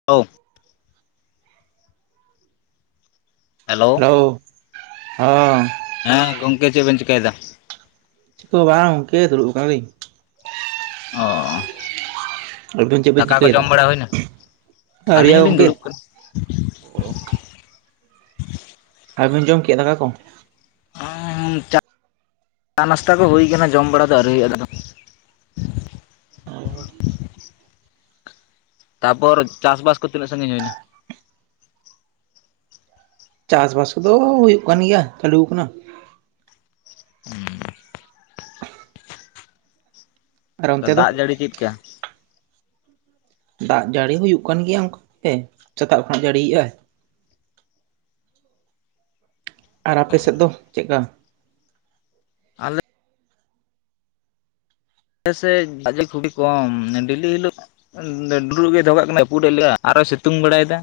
[unintelligible] Hello hello ᱦᱚᱸ ᱦᱮᱸ ᱜᱚᱝᱠᱮ ᱪᱮᱜ ᱵᱮᱱ ᱪᱮᱠᱟᱹᱭ ᱫᱟ? ᱪᱤᱠᱟᱹ ᱦᱚᱸ ᱵᱟᱝ ᱜᱚᱝᱠᱮ ᱫᱩᱲᱩᱵ ᱠᱟᱱᱟᱞᱤᱧ᱾ ᱚ ᱟᱹᱵᱤᱱ ᱪᱮᱫ ᱵᱤᱱ ᱫᱟᱠᱟ ᱠᱚ ᱡᱚᱢ ᱪᱤᱠᱟᱹᱭᱮᱫᱟ ᱵᱟᱲᱟ ᱦᱳᱭ ᱱᱟ ᱟᱹᱞᱤᱧ ᱦᱚᱸ ᱞᱤᱧ ᱫᱩᱲᱩᱵ ᱠᱟᱱᱟ᱾ ᱚ ᱟᱵᱤᱱ ᱡᱚᱢ ᱠᱮᱜᱟ ᱫᱟᱠᱟ ᱠᱚ? ᱪᱟ [inaudible] ᱟ ᱱᱟᱥᱛᱟ ᱫᱚ ᱦᱳᱭ ᱠᱟᱱᱟ ᱡᱚᱢ ᱵᱟᱲᱟ ᱫᱚ ᱟᱹᱣᱨᱤ ᱦᱳᱭᱳᱜ-ᱟ ᱫᱟᱫᱟ᱾ ᱚ ᱛᱟᱯᱚᱨ ᱪᱟᱥ ᱵᱟᱥ ᱠᱚ ᱛᱤᱱᱟᱹᱜ ᱥᱟᱺᱜᱤᱧ ᱦᱩᱭ ᱱᱟ? ᱪᱟᱥ ᱵᱟᱥ ᱠᱚᱫᱚ ᱦᱩᱭᱩᱜ ᱠᱟᱱ ᱜᱮᱭᱟ ᱪᱟᱹᱞᱩ ᱠᱟᱱᱟ ᱦᱩᱸ ᱟᱨ ᱛᱟ ᱚᱱᱛᱮ ᱫᱚ ᱫᱟᱜ ᱡᱟᱹᱲᱤ ᱪᱮᱫ ᱠᱟ? ᱫᱟᱜ ᱡᱟᱹᱲᱤ ᱦᱩᱭᱩᱜ ᱠᱟᱱ ᱜᱮᱭᱟ ᱚᱝᱜᱮ ᱥᱮᱛᱟᱜ ᱠᱷᱚᱱᱟᱜ ᱡᱟᱹᱲᱤ ᱭᱮᱜᱟᱭ ᱟᱨ ᱟᱯᱮ ᱥᱮᱫ ᱫᱚ ᱪᱮᱫᱠᱟ? ᱟᱞᱮ ᱮᱥᱮᱡ ᱫᱟᱜ ᱡᱟᱲᱤ ᱠᱷᱩᱰᱤ ᱠᱚᱢ ᱰᱮᱞᱤ ᱦᱤᱞᱳᱜ ᱴᱟᱴᱨᱩᱜ ᱜᱮ ᱫᱚᱦᱚ ᱠᱟᱜ ᱠᱟᱱᱟᱭ ᱡᱟᱯᱩᱫᱮᱫ ᱞᱮᱭᱟ ᱟᱨᱚᱭ ᱥᱤᱛᱩᱝ ᱵᱟᱲᱟᱭ ᱫᱟ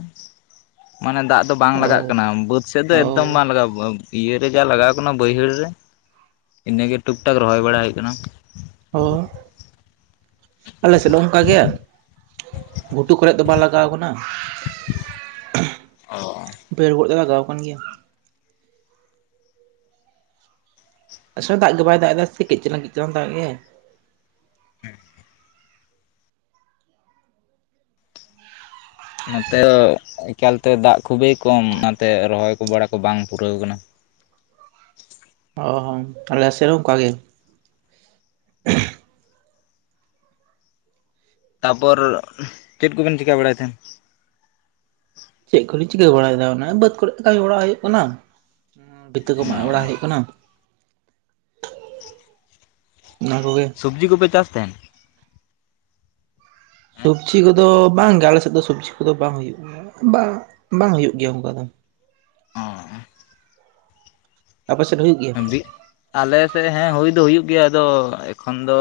ᱢᱟᱱᱮ ᱫᱟᱜ ᱫᱚ ᱵᱟᱝ ᱞᱟᱜᱟᱜ ᱚ ᱠᱟᱱᱟ ᱵᱟᱹᱫᱽ ᱥᱮᱫ ᱫᱚ ᱚ ᱮᱠᱫᱚᱢ ᱵᱟᱝ ᱞᱟᱜᱟᱣ ᱤᱭᱟᱹ ᱨᱮ ᱡᱟ ᱞᱟᱜᱟᱣ ᱠᱟᱱᱟ ᱵᱟᱹᱭᱦᱟᱹᱲ ᱨᱮ ᱤᱱᱟᱹ ᱜᱮ ᱴᱩᱠ ᱴᱟᱠ ᱨᱚᱦᱚᱭ ᱵᱟᱲᱟᱭ ᱦᱩᱭ ᱠᱟᱱᱟ᱾ ᱦᱳ ᱟᱞᱮ ᱥᱮᱫ ᱦᱚᱸ ᱚᱝᱠᱟ ᱜᱮ ᱜᱷᱩᱴᱩ ᱠᱚᱨᱮ ᱫᱚ ᱵᱟᱝ ᱞᱟᱜᱟᱣ ᱠᱟᱱᱟ᱾ [unintelligible] ᱚ ᱯᱮᱲ ᱠᱚᱨᱮᱜ ᱫᱚ ᱞᱟᱜᱟᱣ ᱠᱟᱱ ᱜᱮᱭᱟ ᱟᱥᱚ ᱫᱟᱜ ᱜᱮ ᱵᱟᱭ ᱫᱟᱜ ᱮᱫᱟ ᱥᱮ ᱠᱟᱹᱡ ᱪᱟᱞᱟᱝ ᱠᱟᱹᱡ ᱪᱟᱞᱟᱝ ᱫᱟᱜ ᱜᱮᱜᱟᱭ ᱦᱩᱸ ᱱᱚᱛᱮ ᱫᱚ ᱮᱠᱟᱞᱛᱮ ᱫᱟᱜ ᱠᱷᱩᱵᱮᱭ ᱠᱚᱢ ᱚᱱᱟᱛᱮ ᱨᱚᱦᱚᱭ ᱠᱚ ᱵᱟᱲᱟ ᱠᱚ ᱵᱟᱝ ᱯᱩᱨᱟᱹᱣ ᱠᱟᱱᱟ᱾ ᱚ ᱟᱞᱮ ᱥᱮ ᱦᱚ ᱚᱝᱠᱟ ᱜᱮ ᱛᱟᱯᱚᱨ ᱪᱮᱫ ᱠᱚᱵᱤᱱ ᱪᱤᱠᱟᱹ ᱵᱟᱲᱟᱭ ᱛᱟᱦᱮᱸᱱ? ᱪᱮᱫ ᱠᱚᱞᱤᱧ ᱪᱤᱠᱟᱹ ᱵᱟᱲᱟᱭ ᱫᱟ ᱚᱱᱮ ᱵᱟᱹᱫᱽ ᱠᱚᱨᱮ ᱠᱟᱹᱢᱤ ᱵᱟᱲᱟ ᱦᱳᱭᱳᱜ ᱠᱟᱱᱟ᱾ ᱵᱤᱛᱟᱹ ᱠᱚ ᱢᱟᱜ ᱵᱟᱲᱟ ᱦᱩᱭᱩᱜ ᱠᱟᱱᱟ ᱚᱱᱟ ᱠᱚ ᱜᱮ ᱥᱩᱵᱡᱤ ᱠᱚ ᱯᱮ ᱪᱟᱥ ᱛᱟᱦᱮᱱ? ᱥᱚᱵᱡᱤ ᱠᱚ ᱫᱚ ᱵᱟᱝ ᱜᱮ ᱟᱞᱮ ᱥᱮᱫ ᱫᱚ ᱥᱚᱵᱡᱤ ᱠᱚ ᱫᱚ ᱵᱟᱝ ᱦᱩᱭᱩᱜ ᱜᱮᱭᱟ ᱵᱟᱝ ᱵᱟᱝ ᱦᱩᱭᱩᱜ ᱜᱮᱭᱟ ᱚᱱᱠᱟ ᱫᱚ᱾ ᱟᱯᱮ ᱥᱮᱫ ᱦᱩᱭᱩᱜ ᱜᱮᱭᱟ? ᱟᱞᱮ ᱥᱮᱫ ᱦᱮᱸ ᱦᱩᱭ ᱫᱚ ᱦᱩᱭᱩᱜ ᱜᱮᱭᱟ ᱟᱫᱚ ᱮᱠᱷᱚᱱ ᱫᱚ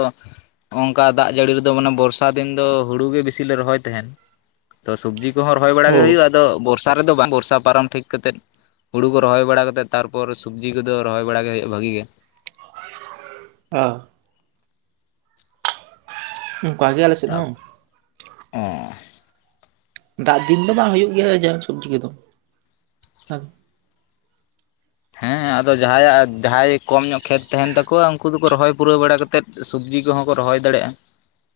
ᱦᱚᱜᱚᱝᱠᱟ ᱫᱟᱜ ᱡᱟᱹᱲᱤ ᱨᱮ ᱫᱚ ᱢᱟᱱᱮ ᱵᱚᱨᱥᱟ ᱫᱤᱱ ᱫᱚ ᱦᱩᱲᱩ ᱜᱮ ᱵᱤᱥᱤ ᱞᱮ ᱨᱚᱦᱚᱭ ᱛᱟᱦᱮᱱ ᱛᱚ ᱥᱚᱵᱡᱤ ᱚᱠᱦᱚ ᱨᱚᱦᱚᱭ ᱵᱟᱲᱟ ᱜᱮ ᱚ ᱦᱩᱭᱩᱜᱼᱟ ᱛᱚ ᱵᱚᱨᱥᱟ ᱨᱮ ᱵᱟᱝ ᱵᱚᱨᱥᱟ ᱯᱟᱨᱚᱢ ᱴᱷᱤᱠ ᱠᱟᱛᱮᱫ ᱦᱩᱲᱩ ᱠᱚ ᱨᱚᱦᱚᱭ ᱵᱟᱲᱟ ᱠᱟᱛᱮ ᱛᱟᱨᱯᱚᱨ ᱥᱚᱵᱡᱤ ᱠᱚ ᱫᱚ ᱨᱚᱦᱚᱭ ᱵᱟᱲᱟ ᱜᱮ ᱦᱳᱭᱳᱜᱼᱟ ᱵᱷᱤ ᱜᱮ ᱚ ᱠᱟ ᱜᱮ ᱟᱞᱮ ᱥᱮᱫ ᱦᱚᱸ ᱮ ᱫᱟᱜ ᱫᱤᱱ ᱫᱚ ᱵᱟᱝ ᱦᱩᱭᱩᱜ ᱜᱮᱭᱟ ᱡᱟᱦᱟᱸ ᱥᱚᱵᱡᱤ ᱠᱚᱫᱚ ᱵᱟᱝ ᱦᱮᱸ ᱟᱫᱚ ᱡᱟᱦᱟᱸᱭᱟᱜ ᱡᱟᱦᱟᱸᱭ ᱠᱚᱢ ᱧᱚᱜ ᱠᱷᱮᱛ ᱛᱟᱦᱮᱱ ᱛᱟᱠᱚᱣᱟ ᱩᱱᱠᱩ ᱫᱚᱠᱚ ᱨᱚᱦᱚᱭ ᱯᱩᱨᱟᱹᱣ ᱵᱟᱲᱟ ᱠᱟᱛᱮᱫ ᱥᱩᱵᱡᱤ ᱠᱚᱦᱚᱸ ᱠᱚ ᱨᱚᱦᱚᱭ ᱫᱟᱲᱮᱭᱟᱜᱼᱟ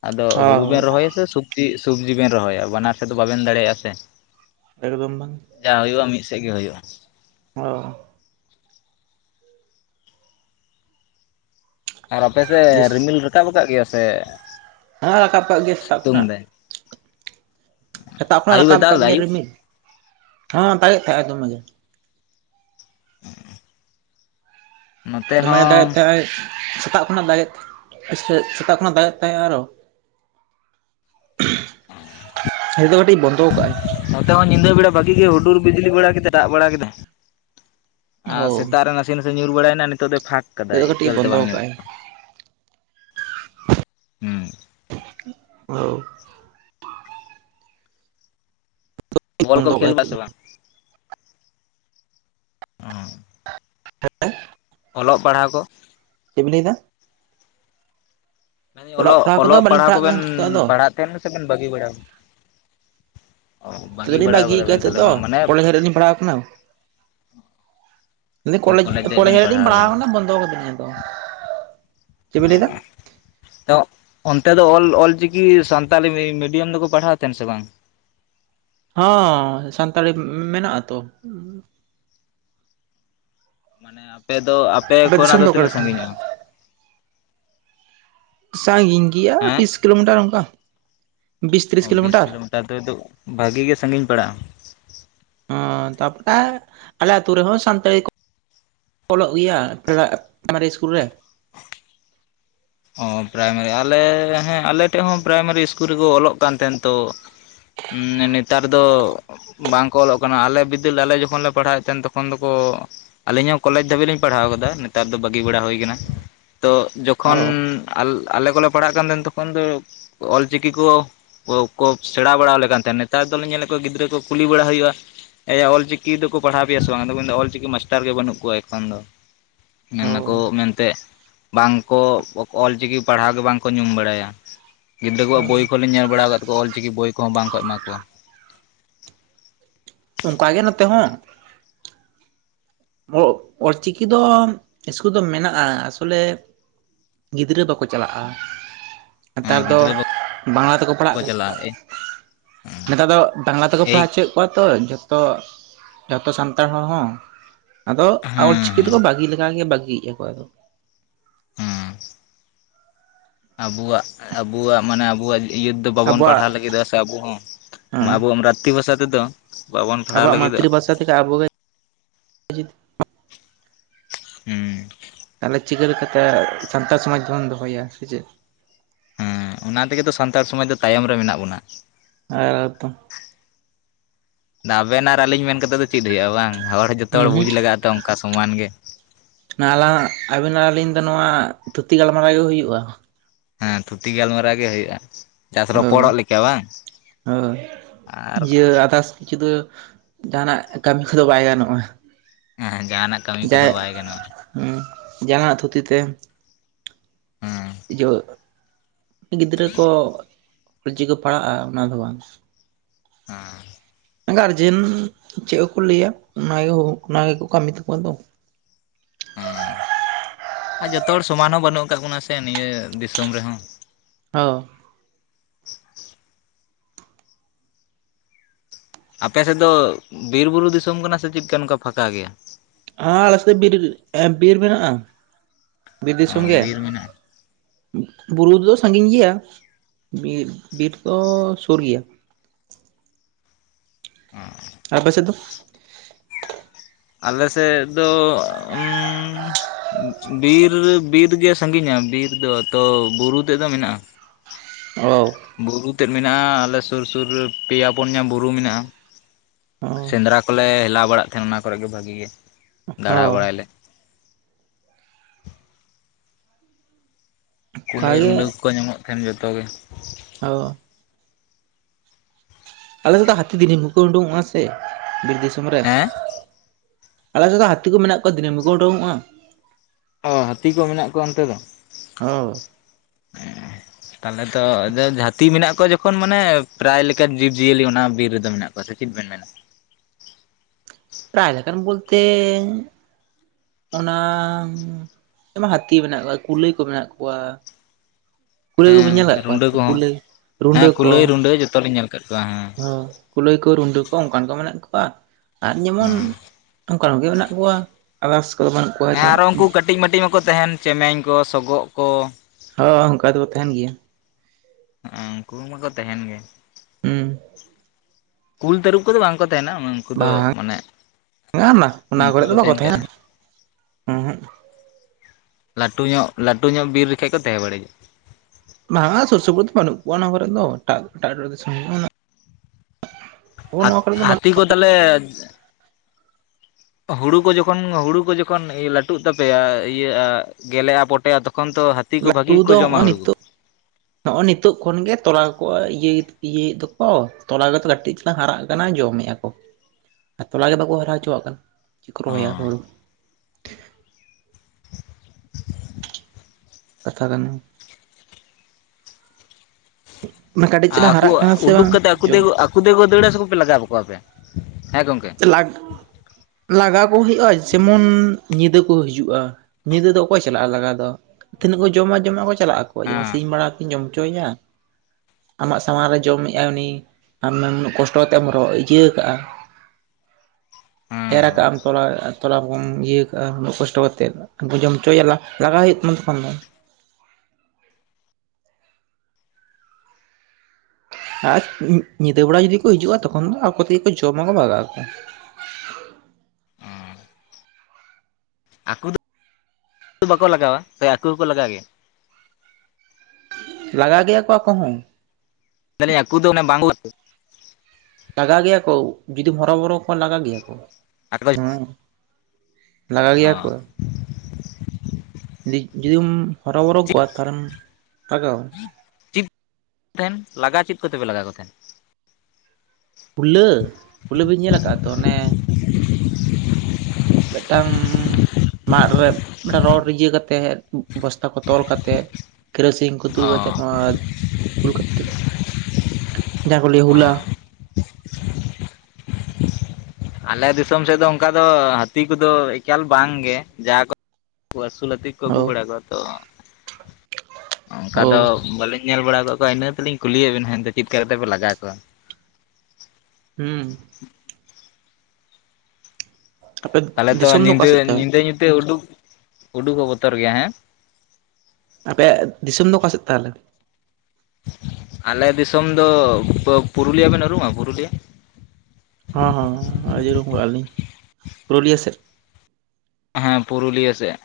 ᱟᱫᱚ ᱦᱩᱲᱩ ᱵᱮᱱ ᱦᱳᱭ ᱨᱚᱦᱚᱭᱟ ᱥᱮ ᱥᱩᱵᱡᱤ ᱥᱩᱵᱡᱤ ᱵᱮᱱ ᱨᱚᱦᱚᱭᱟ ᱵᱟᱱᱟᱨ ᱥᱮᱫ ᱫᱚ ᱵᱟᱵᱮᱱ ᱫᱟᱲᱮᱭᱟᱜᱼᱟ ᱥᱮ ᱮᱠ ᱫᱚᱢ ᱵᱟᱝ ᱡᱟ ᱦᱳᱭᱳᱜ-ᱟ ᱢᱤᱜ ᱥᱮᱜ ᱜᱮ ᱦᱩᱭᱩᱜ-ᱟ ᱚ ᱟᱨ ᱟᱯᱮ ᱥᱮᱜ ᱵᱮᱥ ᱨᱤᱢᱤᱞ ᱨᱟᱠᱟᱵ ᱟᱠᱟᱜ ᱜᱮᱭᱟ ᱥᱮ ᱦᱟᱸ ᱨᱟᱠᱟᱵ ᱠᱟᱜ ᱜᱮᱭᱟ ᱥᱮᱛᱟᱜ ᱥᱤᱛᱩᱝ ᱠᱷᱚᱱᱟᱜ, ᱫᱟᱭ ᱥᱮᱛᱟᱜ ᱠᱷᱚᱱᱟᱜ ᱟᱹᱭᱩᱵ ᱮ ᱨᱟᱠᱟᱵ ᱫᱟᱜ ᱠᱟᱜ ᱞᱮᱫᱟ ᱜᱮᱭᱟ ᱟᱹᱭᱩᱵ ᱨᱤᱢᱤᱞ᱾ ᱦᱚᱸ ᱫᱟᱜᱮᱫ ᱛᱟᱦᱮᱸᱜ-ᱟᱭ ᱫᱚᱢ ᱜᱮ᱾ ᱱᱚᱛᱮ ᱫᱚᱢᱮ ᱜᱮ ᱫᱟᱜᱮᱜ ᱦᱚᱸ ᱛᱟᱦᱮᱸᱜ-ᱟᱭ ᱥᱮᱛᱟᱜ ᱠᱷᱚᱱᱟᱜ ᱫᱟᱜᱮᱫ, ᱥᱮ ᱥᱮᱛᱟᱜ ᱠᱷᱚᱱᱟᱜ ᱫᱟᱜᱮᱫ ᱛᱟᱦᱮᱸᱜ ᱟᱨᱚ᱾ ᱱᱤᱛ ᱫᱚ ᱠᱟᱹᱴᱤᱡ ᱵᱚᱱᱫᱚ ᱠᱟᱜᱼᱟᱭ᱾ ᱱᱚᱛᱮ ᱦᱚᱸ ᱧᱤᱫᱟᱹ ᱵᱮᱲᱟ ᱵᱷᱟᱹᱜᱤ ᱜᱮ ᱦᱩᱰᱩᱨ ᱵᱤᱡᱽᱞᱤ ᱵᱟᱲᱟ ᱠᱟᱛᱮᱫ ᱫᱟᱜ ᱵᱟᱲᱟ ᱠᱮᱫᱟᱭ᱾ ᱟᱸ ᱚ ᱥᱮᱛᱟᱜ ᱨᱮ ᱱᱟᱥᱮ ᱱᱟᱥᱮ ᱧᱩᱨ ᱵᱟᱲᱟᱭᱮᱱᱟ ᱱᱤᱛᱚᱜ ᱫᱚᱭ ᱯᱷᱟᱸᱠ ᱱᱤᱛ ᱠᱟᱫᱟᱭ ᱫᱚ ᱠᱟᱹᱴᱤᱡ ᱮᱠᱮᱞ ᱛᱮ ᱵᱚᱱᱫᱚ ᱵᱟᱝ ᱧᱩᱨᱩᱜ ᱠᱟᱜᱼᱟᱭ ᱠᱟᱱᱟ᱾ ᱦᱩᱸ᱾ [unintelligible] ᱠᱟᱜᱼᱟ ᱵᱚᱞ ᱠᱚ ᱯᱮ ᱱᱤᱛᱚᱜ ᱠᱷᱮᱞ [inaudible] ᱫᱚ ᱥᱮ ᱵᱟᱝ? ᱩᱸ᱾ [inaudible] ᱚᱞᱚᱜ ᱯᱟᱲᱦᱟᱣ ᱠᱚ? ᱪᱮᱜ ᱵᱤᱱ ᱞᱟᱹᱭᱮᱫᱟ? ᱢᱮᱱᱫᱟᱹᱧ ᱚᱞᱚᱜ, ᱠᱚᱫᱚ ᱚᱞᱚᱜ ᱵᱟᱹᱞᱤᱧ ᱯᱟᱲᱦᱟᱜ ᱠᱟᱱᱟ ᱠᱚᱵᱮᱱ ᱱᱤᱛᱚᱜ ᱫᱚ ᱟᱫᱚ᱾ ᱯᱟᱲᱦᱟᱜ ᱛᱟᱦᱮᱸᱱᱟ ᱥᱮ ᱵᱮᱱ ᱵᱟᱹᱜᱤ [inaudible] ᱚ ᱱᱤᱛᱚᱜ ᱫᱚᱞᱤᱧ ᱵᱟᱲᱟᱣ ᱵᱟᱹᱜᱤ ᱠᱟᱫᱟ ᱠᱟᱜ-ᱟ ᱵᱮᱱ ᱦᱤᱛᱚᱜ ᱛᱟᱦᱚᱞᱮ ᱫᱚ ᱵᱟᱝ ᱢᱟᱱᱮ ᱠᱚᱞᱮᱡ ᱫᱷᱟᱨᱤᱡ ᱞᱤᱧ ᱯᱟᱲᱟᱣ ᱟᱠᱟᱱᱟ᱾ ᱞᱟᱹᱭ ᱫᱟᱹᱧ ᱠᱚᱞᱮᱡᱽ ᱫᱷᱟᱹᱵᱤᱡ ᱠᱚᱞᱮᱡᱽ ᱵᱮᱱ ᱦᱟᱨᱤᱡ ᱞᱤᱧ ᱯᱟᱲᱦᱟᱣ ᱯᱟᱲᱟᱣ ᱠᱟᱱᱟ ᱟᱠᱟᱱᱟ ᱵᱚᱱᱫᱚ ᱠᱟᱫᱟᱞᱤᱧ [inaudible] ᱪᱮᱜ ᱵᱤᱱ ᱞᱟᱹᱭᱫᱟ? ᱛᱚ, ᱚᱱᱛᱮ ᱫᱚ ᱚᱞ ᱚᱞ-ᱪᱤᱠᱤ ᱥᱟᱱᱛᱟᱞᱤ ᱢᱤᱰᱤᱭᱟᱢ ᱫᱚᱠᱚ ᱯᱟᱲᱦᱟᱣ ᱛᱟᱦᱮᱸᱱ ᱥᱮ ᱵᱟᱝ? ᱦᱚᱸ ᱥᱟᱱᱛᱟᱲᱤ ᱢᱮᱱᱟᱜ-ᱟ ᱛᱚ᱾ ᱢᱟᱱᱮ ᱟᱯᱮ ᱫᱚ ᱟᱯᱮ ᱠᱷᱚᱱᱟᱜ ᱫᱤᱥᱚᱢ ᱫᱚ ᱚᱠᱟᱨᱮ ᱛᱤᱱᱟᱹᱜ ᱛᱟᱦᱚᱞᱮ? ᱥᱟᱺᱜᱤᱧᱚᱜᱼᱟ? ᱥᱟᱺᱜᱤᱧ ᱜᱮᱭᱟ ᱦᱮᱸ ᱵᱤᱥ ᱠᱤᱞᱳᱢᱤᱴᱟᱨ ᱚᱝᱠᱟ ᱵᱤᱥ, ᱚ ᱛᱤᱨᱤᱥ ᱠᱤᱞᱳᱢᱤᱴᱟᱨ᱾ [unintelligible] ᱵᱷᱟᱜᱤ ᱜᱮ ᱥᱟᱺᱜᱤᱧ ᱯᱟᱲᱟᱜᱼᱟ᱾ ᱚᱸᱻ ᱛᱟᱯᱚᱨᱮ ᱟᱞᱮ ᱟᱹᱛᱩ ᱨᱮᱦᱚᱸ ᱥᱟᱱᱛᱟᱲᱤ ᱠᱚ ᱚᱞᱚᱜ ᱜᱮᱭᱟ ᱯᱨᱟ, ᱯᱨᱟᱭᱢᱟᱨᱤ ᱤᱥᱠᱩᱞ ᱨᱮ᱾ ᱚᱸᱻ ᱯᱨᱟᱭᱢᱟᱨᱤ ᱟᱞᱮ ᱦᱮᱸ ᱟᱞᱮ ᱴᱷᱮᱡ ᱦᱚᱸ ᱯᱨᱟᱭᱢᱟᱨᱤ ᱤᱥᱠᱩᱞ ᱨᱮᱠᱚ ᱚᱞᱚᱜ ᱠᱟᱱ ᱛᱟᱦᱮᱸᱱ ᱛᱚ, ᱩᱸᱻ ᱱᱮᱛᱟᱨ ᱫᱚ ᱵᱟᱝ ᱠᱚ ᱚᱞᱚᱜ ᱠᱟᱱᱟ ᱟᱞᱮ ᱵᱤᱫᱟᱹᱞ ᱟᱞᱮ ᱡᱚᱠᱷᱚᱱ ᱞᱮ ᱯᱟᱲᱦᱟᱣᱮᱫ ᱛᱟᱦᱮᱸᱱ ᱛᱚᱠᱷᱚᱱ ᱫᱚᱠᱚ ᱟᱞᱤᱧ ᱦᱚᱸ ᱠᱚᱞᱮᱡᱽ ᱫᱷᱟᱹᱵᱤᱡ ᱞᱤᱧ ᱯᱟᱲᱦᱟᱣ ᱟᱠᱟᱫᱟ, ᱱᱮᱛᱟᱨ ᱫᱚ ᱵᱟᱹᱜᱤ ᱵᱟᱲᱟ ᱦᱳᱭ ᱟᱠᱟᱱᱟ᱾ ᱛᱚ ᱡᱚ ᱚ -ᱠᱷᱚᱱ ᱟᱞ ᱟᱞᱮ ᱠᱚᱞᱮ ᱯᱟᱲᱦᱟᱜ ᱠᱟᱱ ᱛᱟᱦᱮᱸᱱ ᱛᱚᱠᱷᱚᱱ ᱫᱚ ᱚᱞ-ᱪᱤᱠᱚ ᱠᱚ ᱠᱚ ᱠᱚ ᱥᱮᱬᱟ ᱵᱟᱲᱟ ᱟᱞᱮ ᱠᱟᱱ ᱛᱟᱦᱮᱸᱱ, ᱱᱮᱛᱟᱨ ᱫᱚᱞᱮ ᱧᱮᱞᱮᱫ ᱠᱚᱣᱟ ᱜᱤᱫᱽᱨᱟᱹ ᱠᱚ ᱠᱩᱞᱤ ᱵᱟᱲᱟ ᱦᱩᱭᱩᱜᱼᱟ, ᱮ ᱭᱟ ᱚᱞ-ᱪᱤᱠᱤ ᱫᱚᱠᱚ ᱯᱟᱲᱦᱟᱣ ᱯᱮᱭᱟ ᱥᱮ ᱵᱟᱝ? ᱟᱫᱚ ᱠᱚ ᱢᱮᱱᱫᱟ ᱚᱞ-ᱪᱤᱠᱤ ᱢᱟᱥᱴᱟᱨ ᱜᱮ ᱵᱟᱹᱱᱩᱜ ᱠᱚᱣᱟ ᱮᱠᱷᱚᱱ ᱫᱚ᱾ ᱚ ᱢᱮᱱ ᱟᱠᱚ ᱢᱮᱱᱛᱮᱜ, ᱵᱟᱝ ᱠᱚ ᱚᱞ-ᱪᱤᱠᱤ ᱯᱟᱲᱦᱟᱣ ᱜᱮ ᱵᱟᱝᱠᱚ ᱧᱩᱢ ᱵᱟᱲᱟᱭᱟ᱾ ᱜᱤᱫᱽᱨᱟᱹ ᱚ ᱠᱚᱣᱟᱜ ᱵᱳᱭ ᱠᱚ ᱞᱤᱧ ᱧᱮᱞ ᱵᱟᱲᱟᱣ ᱠᱟᱫ ᱛᱟᱠᱚ ᱚᱞ-ᱪᱤᱠᱤ ᱵᱳᱭ ᱠᱚᱦᱚᱸ ᱵᱟᱝᱠᱚ ᱮᱢᱟ ᱠᱚᱣᱟ᱾ ᱚᱝᱠᱟ ᱜᱮ ᱱᱚᱛᱮ ᱦᱚᱸ᱾ [unintelligible] ᱚᱞ-ᱪᱤᱠᱤ ᱫᱚ, ᱤᱥᱠᱩᱞ ᱫᱚ ᱢᱮᱱᱟᱜᱼᱟ ᱟᱥᱚᱞᱮ ᱜᱤᱫᱽᱨᱟᱹ ᱵᱟᱠᱚ ᱪᱟᱞᱟᱜᱼᱟ᱾ ᱱᱮᱛᱟᱨ ᱦᱮᱸ ᱫᱚ ᱜᱤᱫᱽᱨᱟᱹ ᱵᱟᱝᱞᱟ ᱛᱮᱠᱚ ᱯᱟᱲᱦᱟᱜ ᱠᱚ ᱪᱟᱞᱟᱜᱼᱟ ᱱᱮᱛᱟᱨ ᱫᱚ ᱵᱟᱝᱞᱟ ᱛᱮᱠᱚ ᱮᱭ ᱦᱮᱸ ᱯᱟᱲᱦᱟᱣ ᱦᱚᱪᱚᱭᱮᱫ ᱠᱚᱣᱟ ᱛᱚ ᱡᱷᱚᱛᱚ, ᱡᱷᱚᱛᱚ ᱥᱟᱱᱛᱟᱲ ᱦᱚᱲ ᱦᱚᱸ᱾ ᱟᱫᱚ ᱚᱞ-ᱪᱤᱠᱤ ᱦᱮᱸ ᱫᱚᱠᱚ ᱵᱟᱹᱜᱤ ᱞᱮᱠᱟ ᱜᱮ ᱵᱟᱹᱜᱤᱭᱮᱜ-ᱟ ᱠᱚ ᱟᱫᱚ᱾ ᱦᱩᱸ᱾ ᱟᱵᱚᱣᱟᱜ, ᱟᱵᱚᱣᱟᱜ ᱢᱟᱱᱮ ᱟᱵᱚᱣᱟᱜ ᱤᱭᱟ ᱫᱚ ᱵᱟᱵᱚᱱ ᱯᱟᱲᱦᱟᱣ ᱟᱵᱚᱣᱟᱜ ᱞᱟᱹᱜᱤᱫᱼᱟ ᱥᱮ ᱟᱵᱚ ᱦᱚᱸ, ᱟᱵᱚᱣᱟᱜ ᱢᱨᱟᱛᱛᱤ ᱵᱷᱟᱥᱟ ᱛᱮᱫᱚ᱾ ᱵᱟᱵᱚᱱ ᱯᱟᱲᱦᱟᱣ ᱟᱵᱚᱟᱜ ᱢᱟᱛᱨᱤ ᱞᱟᱹᱜᱤᱫᱚᱜᱼᱟ ᱵᱷᱟᱥᱟ ᱛᱮᱜᱮ ᱟᱵᱚ ᱜᱮ ᱦᱩᱸ᱾ ᱛᱟᱦᱞᱮ ᱪᱤᱠᱟᱹ ᱞᱮᱠᱟᱛᱮ ᱥᱟᱱᱛᱟᱲ ᱥᱚᱢᱟᱡᱽ ᱵᱚᱱ ᱫᱚᱦᱚᱭᱟ, ᱥᱮ ᱪᱮᱫ? ᱦᱮᱸ ᱚᱱᱟ ᱛᱮᱜᱮ ᱛᱚ ᱥᱟᱱᱛᱟᱲ ᱥᱚᱢᱟᱡᱽ ᱫᱚ ᱛᱟᱭᱚᱢ ᱨᱮ ᱢᱮᱱᱟᱜ ᱵᱚᱱᱟ᱾ [unintelligible] ᱟᱵᱮᱱ ᱟᱨ ᱟᱹᱞᱤᱧ ᱢᱮᱱ ᱠᱟᱛᱮᱫ ᱫᱚ ᱪᱮᱫ ᱦᱩᱭᱩᱜ-ᱟ ᱵᱟᱝ, ᱦᱚᱲ ᱡᱚᱛᱚ ᱦᱩᱸ ᱦᱚᱲ ᱵᱩᱡᱽ ᱦᱩᱸ ᱞᱟᱜᱟᱜ-ᱟ ᱛᱚ ᱚᱱᱠᱟ ᱥᱚᱢᱟᱱ ᱜᱮ᱾ ᱦᱮᱸ ᱟᱞᱟᱝ, ᱟᱹᱵᱤᱱ ᱟᱨ ᱟᱞᱤᱧ ᱫᱚ ᱱᱚᱣᱟ ᱛᱷᱩᱛᱤ ᱜᱟᱞᱢᱟᱨᱟᱣ ᱜᱮ ᱦᱩᱭᱩᱜ-ᱟ᱾ ᱦᱮᱸ ᱛᱷᱩᱛᱤ ᱜᱟᱞᱢᱟᱨᱟᱣ ᱜᱮ ᱦᱩᱭᱩᱜ-ᱟ᱾ ᱡᱟᱥ ᱨᱚᱯᱚᱲᱚᱜ ᱦᱳᱭ ᱞᱮᱠᱟ ᱵᱟᱝ, ᱟᱨ [unintelligible] ᱟᱫᱟᱥ ᱠᱤᱪᱷᱩ ᱫᱚ ᱡᱟᱸᱦᱟᱱᱟᱜ ᱠᱟᱹᱢᱤ ᱠᱚᱫᱚ ᱵᱟᱭ ᱜᱟᱱᱚᱜ-ᱟ᱾ ᱦᱮᱸ ᱡᱟᱸᱦᱟᱱᱟᱜ ᱠᱟᱹᱢᱤ ᱠᱚᱫᱚ ᱵᱟᱭ ᱜᱟᱱᱚᱜ-ᱟ᱾ ᱦᱩᱸ, ᱡᱟᱦᱟᱱᱟᱜ ᱛᱷᱩᱛᱤ ᱛᱮ᱾ ᱦᱮᱸ ᱤᱭᱟᱹ ᱜᱤᱫᱽᱨᱟᱹ ᱠᱚ ᱚᱞᱪᱤᱠᱤ ᱠᱚ ᱯᱟᱲᱦᱟᱜ-ᱟ ᱚᱱᱟ ᱫᱚ ᱵᱟᱝ᱾ ᱟᱸᱻ ᱜᱟᱨᱡᱮᱱ ᱪᱮᱫ ᱠᱚᱠᱚ ᱞᱟᱹᱭᱟ, ᱚᱱᱟᱜᱮ ᱦᱳ, ᱚᱱᱟ ᱜᱮᱠᱚ ᱠᱟᱹᱢᱤ ᱛᱟᱠᱚᱣᱟ ᱛᱚ᱾ ᱦᱩᱸ, ᱟᱨ ᱡᱚᱛᱚ ᱦᱚᱲ ᱥᱚᱢᱟᱱ ᱦᱚᱸ ᱵᱟᱹᱱᱩᱜ ᱟᱠᱟᱫ ᱵᱚᱱᱟ ᱥᱮ ᱱᱤᱭᱟᱹ ᱫᱤᱥᱚᱢ ᱨᱮᱦᱚᱸ᱾ ᱦᱚ᱾ ᱟᱯᱮᱥᱮᱫ ᱫᱚ ᱵᱤᱨ ᱵᱩᱨᱩ ᱫᱤᱥᱚᱢ ᱠᱟᱱᱟ ᱥᱮ ᱪᱮᱫᱠᱟ ᱱᱚᱝᱠᱟ ᱯᱷᱟᱸᱠᱟ ᱜᱮᱭᱟ? ᱦᱟᱸ ᱟᱞᱮ ᱥᱮᱫ ᱵᱤᱨ, ᱦᱮᱸ ᱵᱤᱨ ᱢᱮᱱᱟᱜ-ᱟ, ᱵᱤᱨ ᱚ ᱫᱤᱥᱚᱢ ᱜᱮ᱾ ᱵᱤᱨ ᱢᱮᱱᱟᱜᱼᱟ ᱵᱩᱨᱩ ᱫᱚ ᱥᱟᱺᱜᱤᱧ ᱜᱮᱭᱟ, ᱵᱤᱨ ᱵᱤᱨ ᱫᱚ ᱥᱩᱨ ᱜᱮᱭᱟ᱾ ᱦᱩᱸ᱾ ᱟᱯᱮ ᱥᱮᱫ ᱫᱚ? ᱟᱞᱮ ᱥᱮᱫ ᱫᱚ ᱩᱸᱻ ᱵᱤᱨ, ᱵᱤᱨ ᱜᱮ ᱥᱟᱺᱜᱤᱧᱟ ᱵᱤᱨ ᱫᱚ ᱛᱚ ᱵᱩᱨᱩ ᱛᱮᱫ ᱫᱚ ᱢᱮᱱᱟᱜ-ᱟ᱾ ᱚ᱾ ᱵᱩᱨᱩ ᱛᱮᱫ ᱢᱮᱱᱟᱜ-ᱟ ᱟᱞᱮ ᱥᱩᱨ ᱥᱩᱨ ᱯᱮᱭᱟ ᱯᱩᱱᱤᱭᱟ ᱵᱩᱨᱩ ᱢᱮᱱᱟᱜ-ᱟ᱾ ᱚ ᱥᱮᱸᱫᱽᱨᱟ ᱠᱚᱞᱮ ᱦᱮᱞᱟᱣ ᱵᱟᱲᱟᱜ ᱛᱟᱦᱮᱸᱫ ᱚᱱᱟ ᱠᱚᱨᱮ ᱜᱮ ᱵᱷᱟᱜᱤ ᱜᱮ ᱫᱟᱬᱟ ᱚ ᱵᱟᱲᱟᱭᱟᱞᱮ᱾ ᱠᱩᱞᱟᱹᱭ, ᱨᱩᱸᱰᱟᱹ ᱚᱱᱠᱟᱜᱮ ᱠᱚᱠᱚ ᱧᱟᱢᱚᱜ ᱛᱟᱦᱮᱱ ᱡᱚᱛᱚ ᱜᱮ᱾ ᱚ᱾ ᱟᱞᱮ ᱥᱮᱫ ᱫᱚ ᱦᱟᱹᱛᱤ ᱫᱚ ᱫᱤᱱ ᱦᱚᱸᱠᱚ ᱩᱰᱩᱝᱚᱜ-ᱟ ᱥᱮ, ᱵᱤᱨ ᱫᱤᱥᱚᱢ ᱨᱮ᱾ ᱦᱮᱸ ᱟᱞᱮ ᱥᱮᱫ ᱫᱚ ᱦᱟᱹᱛᱤ ᱠᱚ ᱢᱮᱱᱟᱜ ᱠᱚᱣᱟ ᱫᱤᱱᱟᱹᱢ ᱜᱮᱠᱚ ᱩᱰᱩᱝᱚᱜ-ᱟ᱾ ᱚ, ᱦᱟᱹᱛᱤ ᱠᱚ ᱢᱮᱱᱟᱜ ᱠᱚᱣᱟ ᱚᱱᱛᱮ ᱫᱚ᱾ ᱦᱳ᱾ ᱦᱮᱸ᱾ ᱛᱟᱦᱞᱮ ᱛᱚ ᱡᱟᱭ ᱦᱟᱹᱛᱤ ᱢᱮᱱᱟᱜ ᱠᱚᱣᱟ ᱡᱚᱠᱷᱚᱱ ᱢᱟᱱᱮ ᱯᱨᱟᱭ ᱞᱮᱠᱟᱱ ᱡᱤᱵᱽ ᱡᱤᱭᱟᱹᱞᱤ ᱚᱱᱟ ᱵᱤᱨ ᱨᱮᱫᱚ ᱢᱮᱱᱟᱜ ᱠᱟᱣᱟ ᱥᱮ ᱪᱮᱫ ᱵᱮᱱ ᱢᱮᱱᱟ? ᱯᱨᱟᱭ ᱞᱮᱠᱟᱱ ᱵᱚᱞᱛᱮ ᱚᱱᱟᱻ ᱵᱟᱝ ᱦᱟᱹᱛᱤ ᱢᱮᱱᱟᱜ ᱠᱚᱣᱟ, ᱠᱩᱞᱟᱹᱭ ᱠᱚ ᱢᱮᱱᱟᱜ ᱠᱚᱣᱟ᱾ ᱠᱩᱞᱟᱹᱭ ᱠᱚᱵᱤᱱ ᱧᱮᱞ ᱦᱮᱸ ᱟᱠᱟᱫ ᱠᱚᱣᱟ ᱨᱩᱸᱰᱟᱹ ᱛᱚ ᱠᱚᱦᱚᱸ, ᱠᱩᱞᱟᱹᱭ ᱦᱮᱸ ᱨᱩᱰᱟᱹ ᱠᱩᱞᱟᱹᱭ ᱨᱩᱸᱰᱟᱹ ᱡᱚᱛᱚ ᱞᱤᱧ ᱧᱮᱞ ᱠᱟᱫ ᱠᱚᱣᱟ ᱦᱮᱸ᱾ ᱚ, ᱠᱩᱞᱟᱹᱭ ᱠᱚ, ᱨᱩᱸᱰᱟᱹ ᱠᱚ ᱚᱱᱠᱟᱱ ᱠᱚ ᱢᱮᱱᱟᱜ ᱠᱚᱣᱟ᱾ ᱟᱨ ᱡᱮᱢᱚᱱ ᱦᱮᱸ ᱚᱝᱠᱟᱱ ᱠᱚᱜᱮ ᱢᱮᱱᱟᱜ ᱠᱚᱣᱟ, ᱟᱫᱟᱥ ᱠᱚ ᱠᱚ ᱵᱟᱱᱩᱜ ᱠᱚᱣᱟ ᱦᱮᱸ ᱧᱚᱜ ᱟᱨᱚ ᱩᱱᱠᱩ ᱠᱟᱹᱴᱤᱡ ᱢᱟᱹᱴᱤᱡ ᱢᱟᱠᱚ ᱛᱟᱦᱮᱸᱱ ᱪᱮᱢᱮᱧ ᱠᱚ, ᱥᱚᱜᱚᱜ ᱠᱚ᱾ ᱦᱚᱸ ᱚᱝᱠᱟ ᱫᱚᱠᱚ ᱛᱟᱦᱮᱱ ᱜᱮᱭᱟ᱾ ᱦᱮᱸ, ᱩᱝᱠᱩ ᱢᱟᱠᱚ ᱛᱟᱦᱮᱱ ᱜᱮ᱾ ᱦᱩᱸ᱾ ᱠᱩᱞ ᱛᱟᱹᱨᱩᱵ ᱠᱚᱫᱚ ᱵᱟᱝ ᱠᱚ ᱛᱟᱦᱮᱱᱟ ᱩᱱᱟᱹᱝ᱾ ᱵᱟᱝ ᱜᱟᱱᱟ ᱚᱱᱟ ᱩᱱᱠᱩ ᱠᱚᱨᱮ ᱫᱚ ᱠᱚ ᱵᱟᱠᱚ ᱛᱟᱦᱮᱱ ᱠᱷᱟᱡ ᱛᱟᱦᱮᱸᱱᱟ ᱩᱦᱩᱸᱜ᱾ ᱞᱟᱹᱴᱩ ᱧᱚᱜ ᱞᱟᱹᱴᱩ ᱧᱚᱜ ᱵᱤᱨ ᱨᱮᱠᱷᱟᱡ ᱠᱚ ᱛᱟᱦᱮᱸ ᱵᱟᱹᱲᱤᱡᱚᱜ ᱰᱟᱝ-ᱟ ᱥᱤᱨᱥᱩᱯᱩᱨ ᱫᱚ ᱵᱟᱱᱩᱜ ᱠᱚᱣᱟ ᱚᱱᱟ ᱠᱚᱨᱮᱫ ᱫᱚ ᱮᱴᱟᱜ ᱮᱴᱟᱜ ᱫᱤᱥᱚᱢ ᱢᱮᱱᱟᱜ-ᱟ ᱩᱱᱟᱹᱜ᱾ ᱦᱟᱛ ᱠᱚᱨᱮ ᱫᱚ ᱵᱟᱹᱱᱩᱜ ᱦᱟᱛᱤ ᱠᱚ ᱛᱟᱦᱞᱮᱻ ᱦᱩᱲᱩ ᱠᱚ ᱡᱚᱠᱷᱚᱱ ᱦᱩᱲᱩ ᱠᱚ ᱡᱚᱠᱷᱚᱱ ᱞᱟᱹᱴᱩᱜ ᱛᱟᱯᱮᱭᱟ ᱤᱭᱟᱹ ᱟᱜ ᱜᱮᱞᱮᱜ-ᱟ ᱯᱚᱴᱮᱜ-ᱟ ᱛᱚᱠᱷᱚᱱ ᱛᱚ ᱦᱟᱹᱛᱤ ᱠᱚ ᱵᱷᱟᱹᱜᱤ ᱞᱟᱹᱴᱩ ᱜᱮᱠᱚ ᱫᱚ ᱡᱚᱢᱟ ᱱᱚᱜᱼᱚᱭ ᱦᱩᱲᱩ? ᱱᱤᱛᱚᱜ ᱱᱚᱜᱼᱚᱭ ᱱᱤᱛᱚᱜ ᱠᱷᱚᱱᱜᱮ ᱛᱚᱞᱟ ᱠᱚᱜ ᱤᱭᱟᱹ ᱤᱭᱟᱹᱭᱮᱫ ᱫᱚᱠᱚ ᱛᱚᱞᱟ ᱠᱟᱛᱮ ᱠᱟᱹᱴᱤᱡ ᱪᱟᱞᱟᱝ ᱦᱟᱨᱟᱜ ᱠᱟᱱᱟ ᱡᱚᱢᱮᱫᱼᱟ ᱠᱚ᱾ [inaudible] ᱟᱨ ᱛᱚᱞᱟ ᱜᱮ ᱵᱟᱠᱚ ᱦᱟᱨᱟ ᱦᱚᱪᱚᱣᱟᱜ ᱠᱟᱱ ᱪᱮᱫ ᱠᱚ ᱚ ᱨᱚᱦᱚᱭᱟ ᱦᱩᱲᱩ᱾ ᱠᱟᱛᱷᱟ ᱠᱟᱱᱟ ᱾ ᱚᱱᱟ ᱠᱟᱹᱴᱤᱡ ᱪᱟᱞᱟᱝ ᱦᱟᱨᱟᱜ ᱟᱠᱚᱣᱟᱜ ᱠᱟᱱᱟ ᱥᱮ ᱩᱰᱩᱠ ᱵᱟᱝ ᱠᱟᱛᱮ ᱟᱹᱠᱩ ᱛᱮᱜᱮ ᱡᱚᱢ ᱟᱹᱠᱩ ᱛᱮᱜᱮᱠ ᱫᱟᱹᱲᱟ ᱥᱮᱠᱚᱯᱮ ᱞᱟᱜᱟ ᱟᱜᱩ ᱠᱚᱣᱟᱯᱮ ᱦᱮᱸ ᱜᱚᱝᱠᱮ? ᱞᱟᱜ ᱞᱟᱜᱟᱣ ᱠᱚ ᱦᱩᱭᱩᱜ-ᱟ ᱡᱮᱢᱚᱱ, ᱧᱤᱫᱟᱹ ᱠᱚ ᱦᱤᱡᱩᱜ-ᱟ᱾ ᱧᱤᱫᱟᱹ ᱫᱚ ᱚᱠᱚᱭ ᱪᱟᱞᱟᱜᱼᱟ ᱞᱟᱜᱟ ᱫᱚ, ᱛᱤᱱᱟᱹᱜ ᱠᱚ ᱡᱚᱢᱟ ᱡᱚᱢᱟᱠᱚ᱾ ᱪᱟᱞᱟᱜ ᱟᱠᱚ ᱦᱮᱸ ᱡᱮᱢᱚᱱ ᱥᱤᱧ ᱵᱟᱲᱟ ᱠᱤᱢ ᱡᱚᱢ ᱦᱚᱪᱚᱭᱭᱟ? ᱟᱢᱟᱜ ᱥᱟᱢᱟᱱ ᱨᱮ ᱡᱚᱢᱮᱫ-ᱟᱭ ᱩᱱᱤ ᱟᱢᱮᱢ ᱠᱚᱥᱴᱚ ᱠᱟᱛᱮᱜ ᱮᱢᱚ ᱨᱚᱜ ᱤᱭᱟᱹ ᱠᱟᱜᱼᱟ᱾ ᱦᱮᱸ ᱮᱨ ᱦᱮᱸ ᱟᱠᱟᱜ ᱟᱢ ᱛᱷᱚᱞᱟᱻ ᱛᱚᱞᱟ ᱡᱚᱵᱚᱵ ᱤᱭᱟᱹ ᱠᱟᱜᱼᱟ ᱩᱱᱟᱹᱜ ᱠᱚᱥᱴᱚ ᱠᱟᱛᱮ, ᱡᱚᱢ ᱦᱚᱪᱚᱭᱟ ᱱᱟᱜ ᱞᱟᱜᱟ ᱦᱳᱭᱳᱜ ᱛᱟᱢ ᱛᱚᱠᱷᱚᱱ ᱫᱚ᱾ ᱟᱨ ᱧᱤᱫᱟᱹ ᱵᱮᱲᱟ ᱡᱩᱫᱤ ᱠᱚ ᱦᱤᱡᱩᱜᱼᱟ ᱛᱚᱠᱷᱚᱱ ᱫᱚ ᱟᱠᱚ ᱛᱮᱜᱮ ᱠᱚ ᱡᱚᱢ-ᱟᱠᱚ ᱵᱟᱜᱟᱜ-ᱟᱠᱚ᱾ ᱟᱠᱚ ᱫᱚ ᱵᱟᱠᱚ ᱞᱟᱜᱟᱣᱟ, ᱥᱮ ᱟᱠᱚ ᱦᱚᱸᱠᱚ ᱞᱟᱜᱟᱣ ᱜᱮᱭᱟ᱾? ᱞᱟᱜᱟ ᱜᱮᱭᱟ ᱠᱚ ᱟᱠᱚ ᱦᱚᱸ᱾ ᱢᱮᱱᱫᱟᱞᱟᱹᱧ ᱟᱠᱩ ᱫᱚ ᱚᱱᱟ ᱵᱟᱝᱞᱟ ᱛᱮ ᱞᱟᱜᱟ ᱜᱮᱭᱟ ᱠᱚ, ᱡᱩᱫᱤᱢ ᱦᱚᱨᱚᱵᱚᱨᱚ ᱠᱚᱣᱟ ᱞᱟᱜᱟ ᱜᱮᱭᱟ ᱠᱚ᱾ ᱟᱜ ᱫᱚᱭ ᱦᱩᱸ ᱞᱟᱜᱟ ᱜᱮᱭᱟ ᱠᱚ᱾ ᱡᱩᱫᱤ ᱡᱩᱫᱤᱢᱻ ᱦᱚᱨᱚ ᱵᱚᱨᱚ ᱠᱚᱣᱟ ᱛᱟᱦᱚᱞᱮᱢ ᱞᱟᱜᱟᱣᱟ᱾ ᱭᱮᱦᱟᱱ ᱞᱟᱜᱟ ᱪᱮᱫ ᱠᱚᱛᱮᱯᱮ ᱞᱟᱜᱟ ᱠᱚ ᱛᱟᱦᱮᱫ? ᱯᱷᱩᱞᱟᱹᱻ ᱯᱷᱩᱞᱟᱹ ᱵᱤᱱ ᱧᱮᱞ ᱟᱠᱟᱫᱼᱟ ᱛᱚ ᱚᱱᱮ ᱢᱤᱫᱴᱟᱝᱻᱢᱟᱫᱨᱮ ᱢᱮᱫᱴᱟᱝ ᱨᱚᱰ ᱨᱮ ᱤᱭᱟᱹ ᱠᱟᱛᱮᱫ ᱵᱚᱥᱛᱟ ᱠᱚ ᱛᱚᱞ ᱠᱟᱛᱮ ᱠᱮᱨᱳᱥᱤᱱ ᱠᱚᱼᱼ ᱚ ᱫᱩᱞ ᱠᱟᱛᱮ ᱱᱚᱣᱟ ᱫᱩᱞ ᱠᱟᱛᱮᱫ, ᱡᱟᱸᱦᱟ ᱠᱚ ᱞᱟᱹᱭᱟ ᱚ ᱦᱩᱞᱟ᱾ ᱟᱞᱮ ᱫᱤᱥᱚᱢ ᱥᱮᱫ ᱫᱚ ᱚᱱᱠᱟ ᱫᱚ ᱦᱟᱹᱛᱤ ᱠᱚᱫᱚ ᱮᱠᱟᱞ ᱵᱟᱝᱜᱮ, ᱡᱟ ᱠᱚ ᱟᱹᱥᱩᱞ ᱦᱟᱹᱛᱤ ᱠᱚ ᱟᱹᱜᱩ ᱚ ᱵᱟᱲᱟ ᱠᱚᱣᱟ ᱛᱚ, ᱚᱱᱠᱟ ᱚ ᱫᱚ ᱵᱟᱹᱞᱤᱧ ᱧᱮᱞ ᱵᱟᱲᱟ ᱟᱠᱟᱫ ᱠᱚᱣᱟ ᱤᱱᱟᱹ ᱛᱮᱞᱤᱧ ᱠᱩᱞᱤᱭᱮᱫ ᱵᱮᱱᱟ ᱫᱚ ᱪᱮᱫ ᱠᱟᱛᱮᱫ ᱯᱮ ᱞᱟᱜᱟ ᱠᱚᱣᱟ? ᱦᱩᱸᱻ ᱟᱯᱮ ᱛᱟᱦᱚᱞᱮ ᱛᱚ ᱫᱤᱥᱚᱢ ᱫᱚ ᱚᱠᱟ ᱧᱤᱫᱟᱹ ᱥᱮᱫ ᱛᱟᱦᱚᱞᱮ ᱧᱤᱫᱟᱹ ᱧᱩᱛᱮ ᱩᱸᱰᱩᱠ ᱩᱸᱰᱩᱠ ᱦᱚᱸ ᱵᱚᱛᱚᱨ ᱜᱮᱭᱟ ᱦᱮᱸ? ᱟᱯᱮᱭᱟᱜ ᱫᱤᱥᱚᱢ ᱫᱚ ᱚᱠᱟ ᱥᱮᱫ ᱛᱟᱦᱚᱞᱮ? ᱟᱞᱮ ᱫᱤᱥᱚᱢ ᱫᱚ ᱯᱚ ᱯᱩᱨᱩᱞᱤᱭᱟᱹ ᱵᱮᱱ ᱩᱨᱩᱢᱚᱜᱼᱟ ᱯᱩᱨᱩᱞᱤᱭᱟᱹ? ᱦᱚᱸ ᱦᱚᱸ ᱯᱩᱨᱩᱞᱤᱭᱟ ᱥᱮᱫᱼᱼ ᱦᱮᱸ ᱯᱩᱨᱩᱞᱤᱭᱟᱹ ᱥᱮᱫ᱾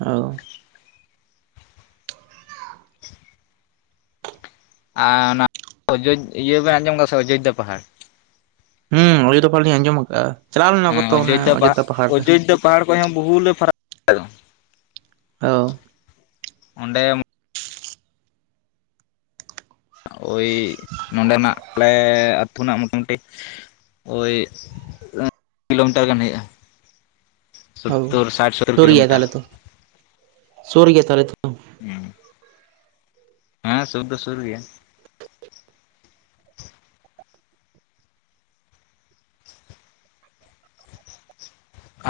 ᱳᱻ ᱟᱨ ᱚᱱᱟ ᱚᱳᱡᱳᱽ ᱤᱭᱟᱹ ᱵᱮᱱ ᱟᱸᱡᱚᱢ ᱟᱠᱟᱫᱟ ᱥᱮ ᱚᱡᱳᱫᱽᱫᱷᱟ ᱯᱟᱦᱟᱲ᱾ ᱦᱩᱸ ᱚᱡᱳᱫᱷᱟ ᱯᱟᱦᱟᱲ ᱞᱤᱧ ᱟᱸᱡᱚᱢ ᱟᱠᱟᱫᱼᱟ᱾ ᱪᱟᱞᱟᱣ ᱞᱮᱱᱟ ᱠᱚᱛᱚ ᱚᱱᱟ ᱚᱡᱳᱫᱽᱫᱷᱟ ᱯᱟᱦᱟᱲ ᱨᱮ᱾ ᱯᱟᱦᱟᱲ ᱠᱷᱚᱡ ᱦᱚᱸ ᱵᱚᱦᱩ ᱞᱮ ᱯᱷᱟᱨᱟ ᱛᱚᱻ᱾ ᱚᱸᱰᱮ ᱢ ᱳᱭ ᱱᱚᱰᱮᱱᱟᱜ ᱟᱞᱮ ᱟᱹᱛᱩ ᱨᱮᱱᱟᱜ ᱢᱳᱴᱟᱢᱩᱴᱤ ᱳᱭ [inaudible] ᱠᱤᱞᱳᱢᱤᱴᱟᱨ ᱜᱟᱱ ᱦᱩᱭᱩᱜᱼᱟ᱾ ᱚ ᱥᱳᱛᱛᱨ, ᱥᱟᱴ ᱥᱳᱛᱛᱨ ᱥᱩᱨ ᱜᱮᱭᱟ ᱠᱤᱞᱳᱢᱤᱴᱟᱨ᱾ ᱛᱟᱦᱚᱞᱮ ᱛᱚ ᱥᱩᱨ ᱜᱮᱭᱟ ᱛᱟᱦᱚᱞᱮ ᱛᱚ ᱦᱩᱸ᱾ ᱦᱮᱸ ᱥᱩᱨ ᱫᱚ ᱥᱩᱨ ᱜᱮᱭᱟ᱾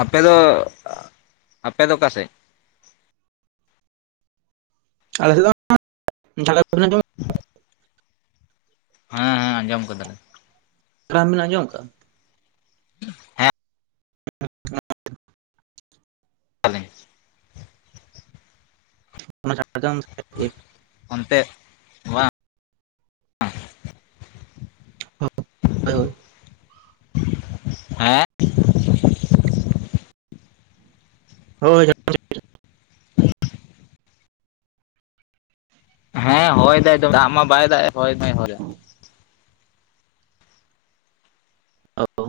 ᱟᱯᱮ ᱫᱚ, ᱟᱯᱮ ᱫᱚ ᱚᱠᱟ ᱥᱮᱫ? ᱟᱞᱮᱥᱮᱫ ᱫᱚ [unintelligible] ᱦᱮᱸ ᱦᱮᱸ ᱟᱸᱡᱚᱢ ᱠᱟᱫᱟᱞᱮ᱾ ᱠᱨᱟᱢ ᱵᱤᱱ ᱟᱡᱚᱢ ᱠᱟᱜᱼᱟ? ᱦᱮᱸ᱾ [inaudible] ᱟᱞᱤᱧ [unintelligible] ᱚᱱᱛᱮᱫ᱾ [unintelligible] ᱦᱮᱸ? ᱦᱳᱭ ᱦᱮᱸ ᱦᱚᱭ ᱫᱟᱭ ᱫᱚᱢᱮ ᱫᱟᱜ ᱢᱟ ᱵᱟᱭ ᱫᱟᱜ-ᱮᱫ, ᱦᱚᱭ ᱢᱟᱭ ᱦᱚᱭᱫᱟ᱾ ᱚ᱾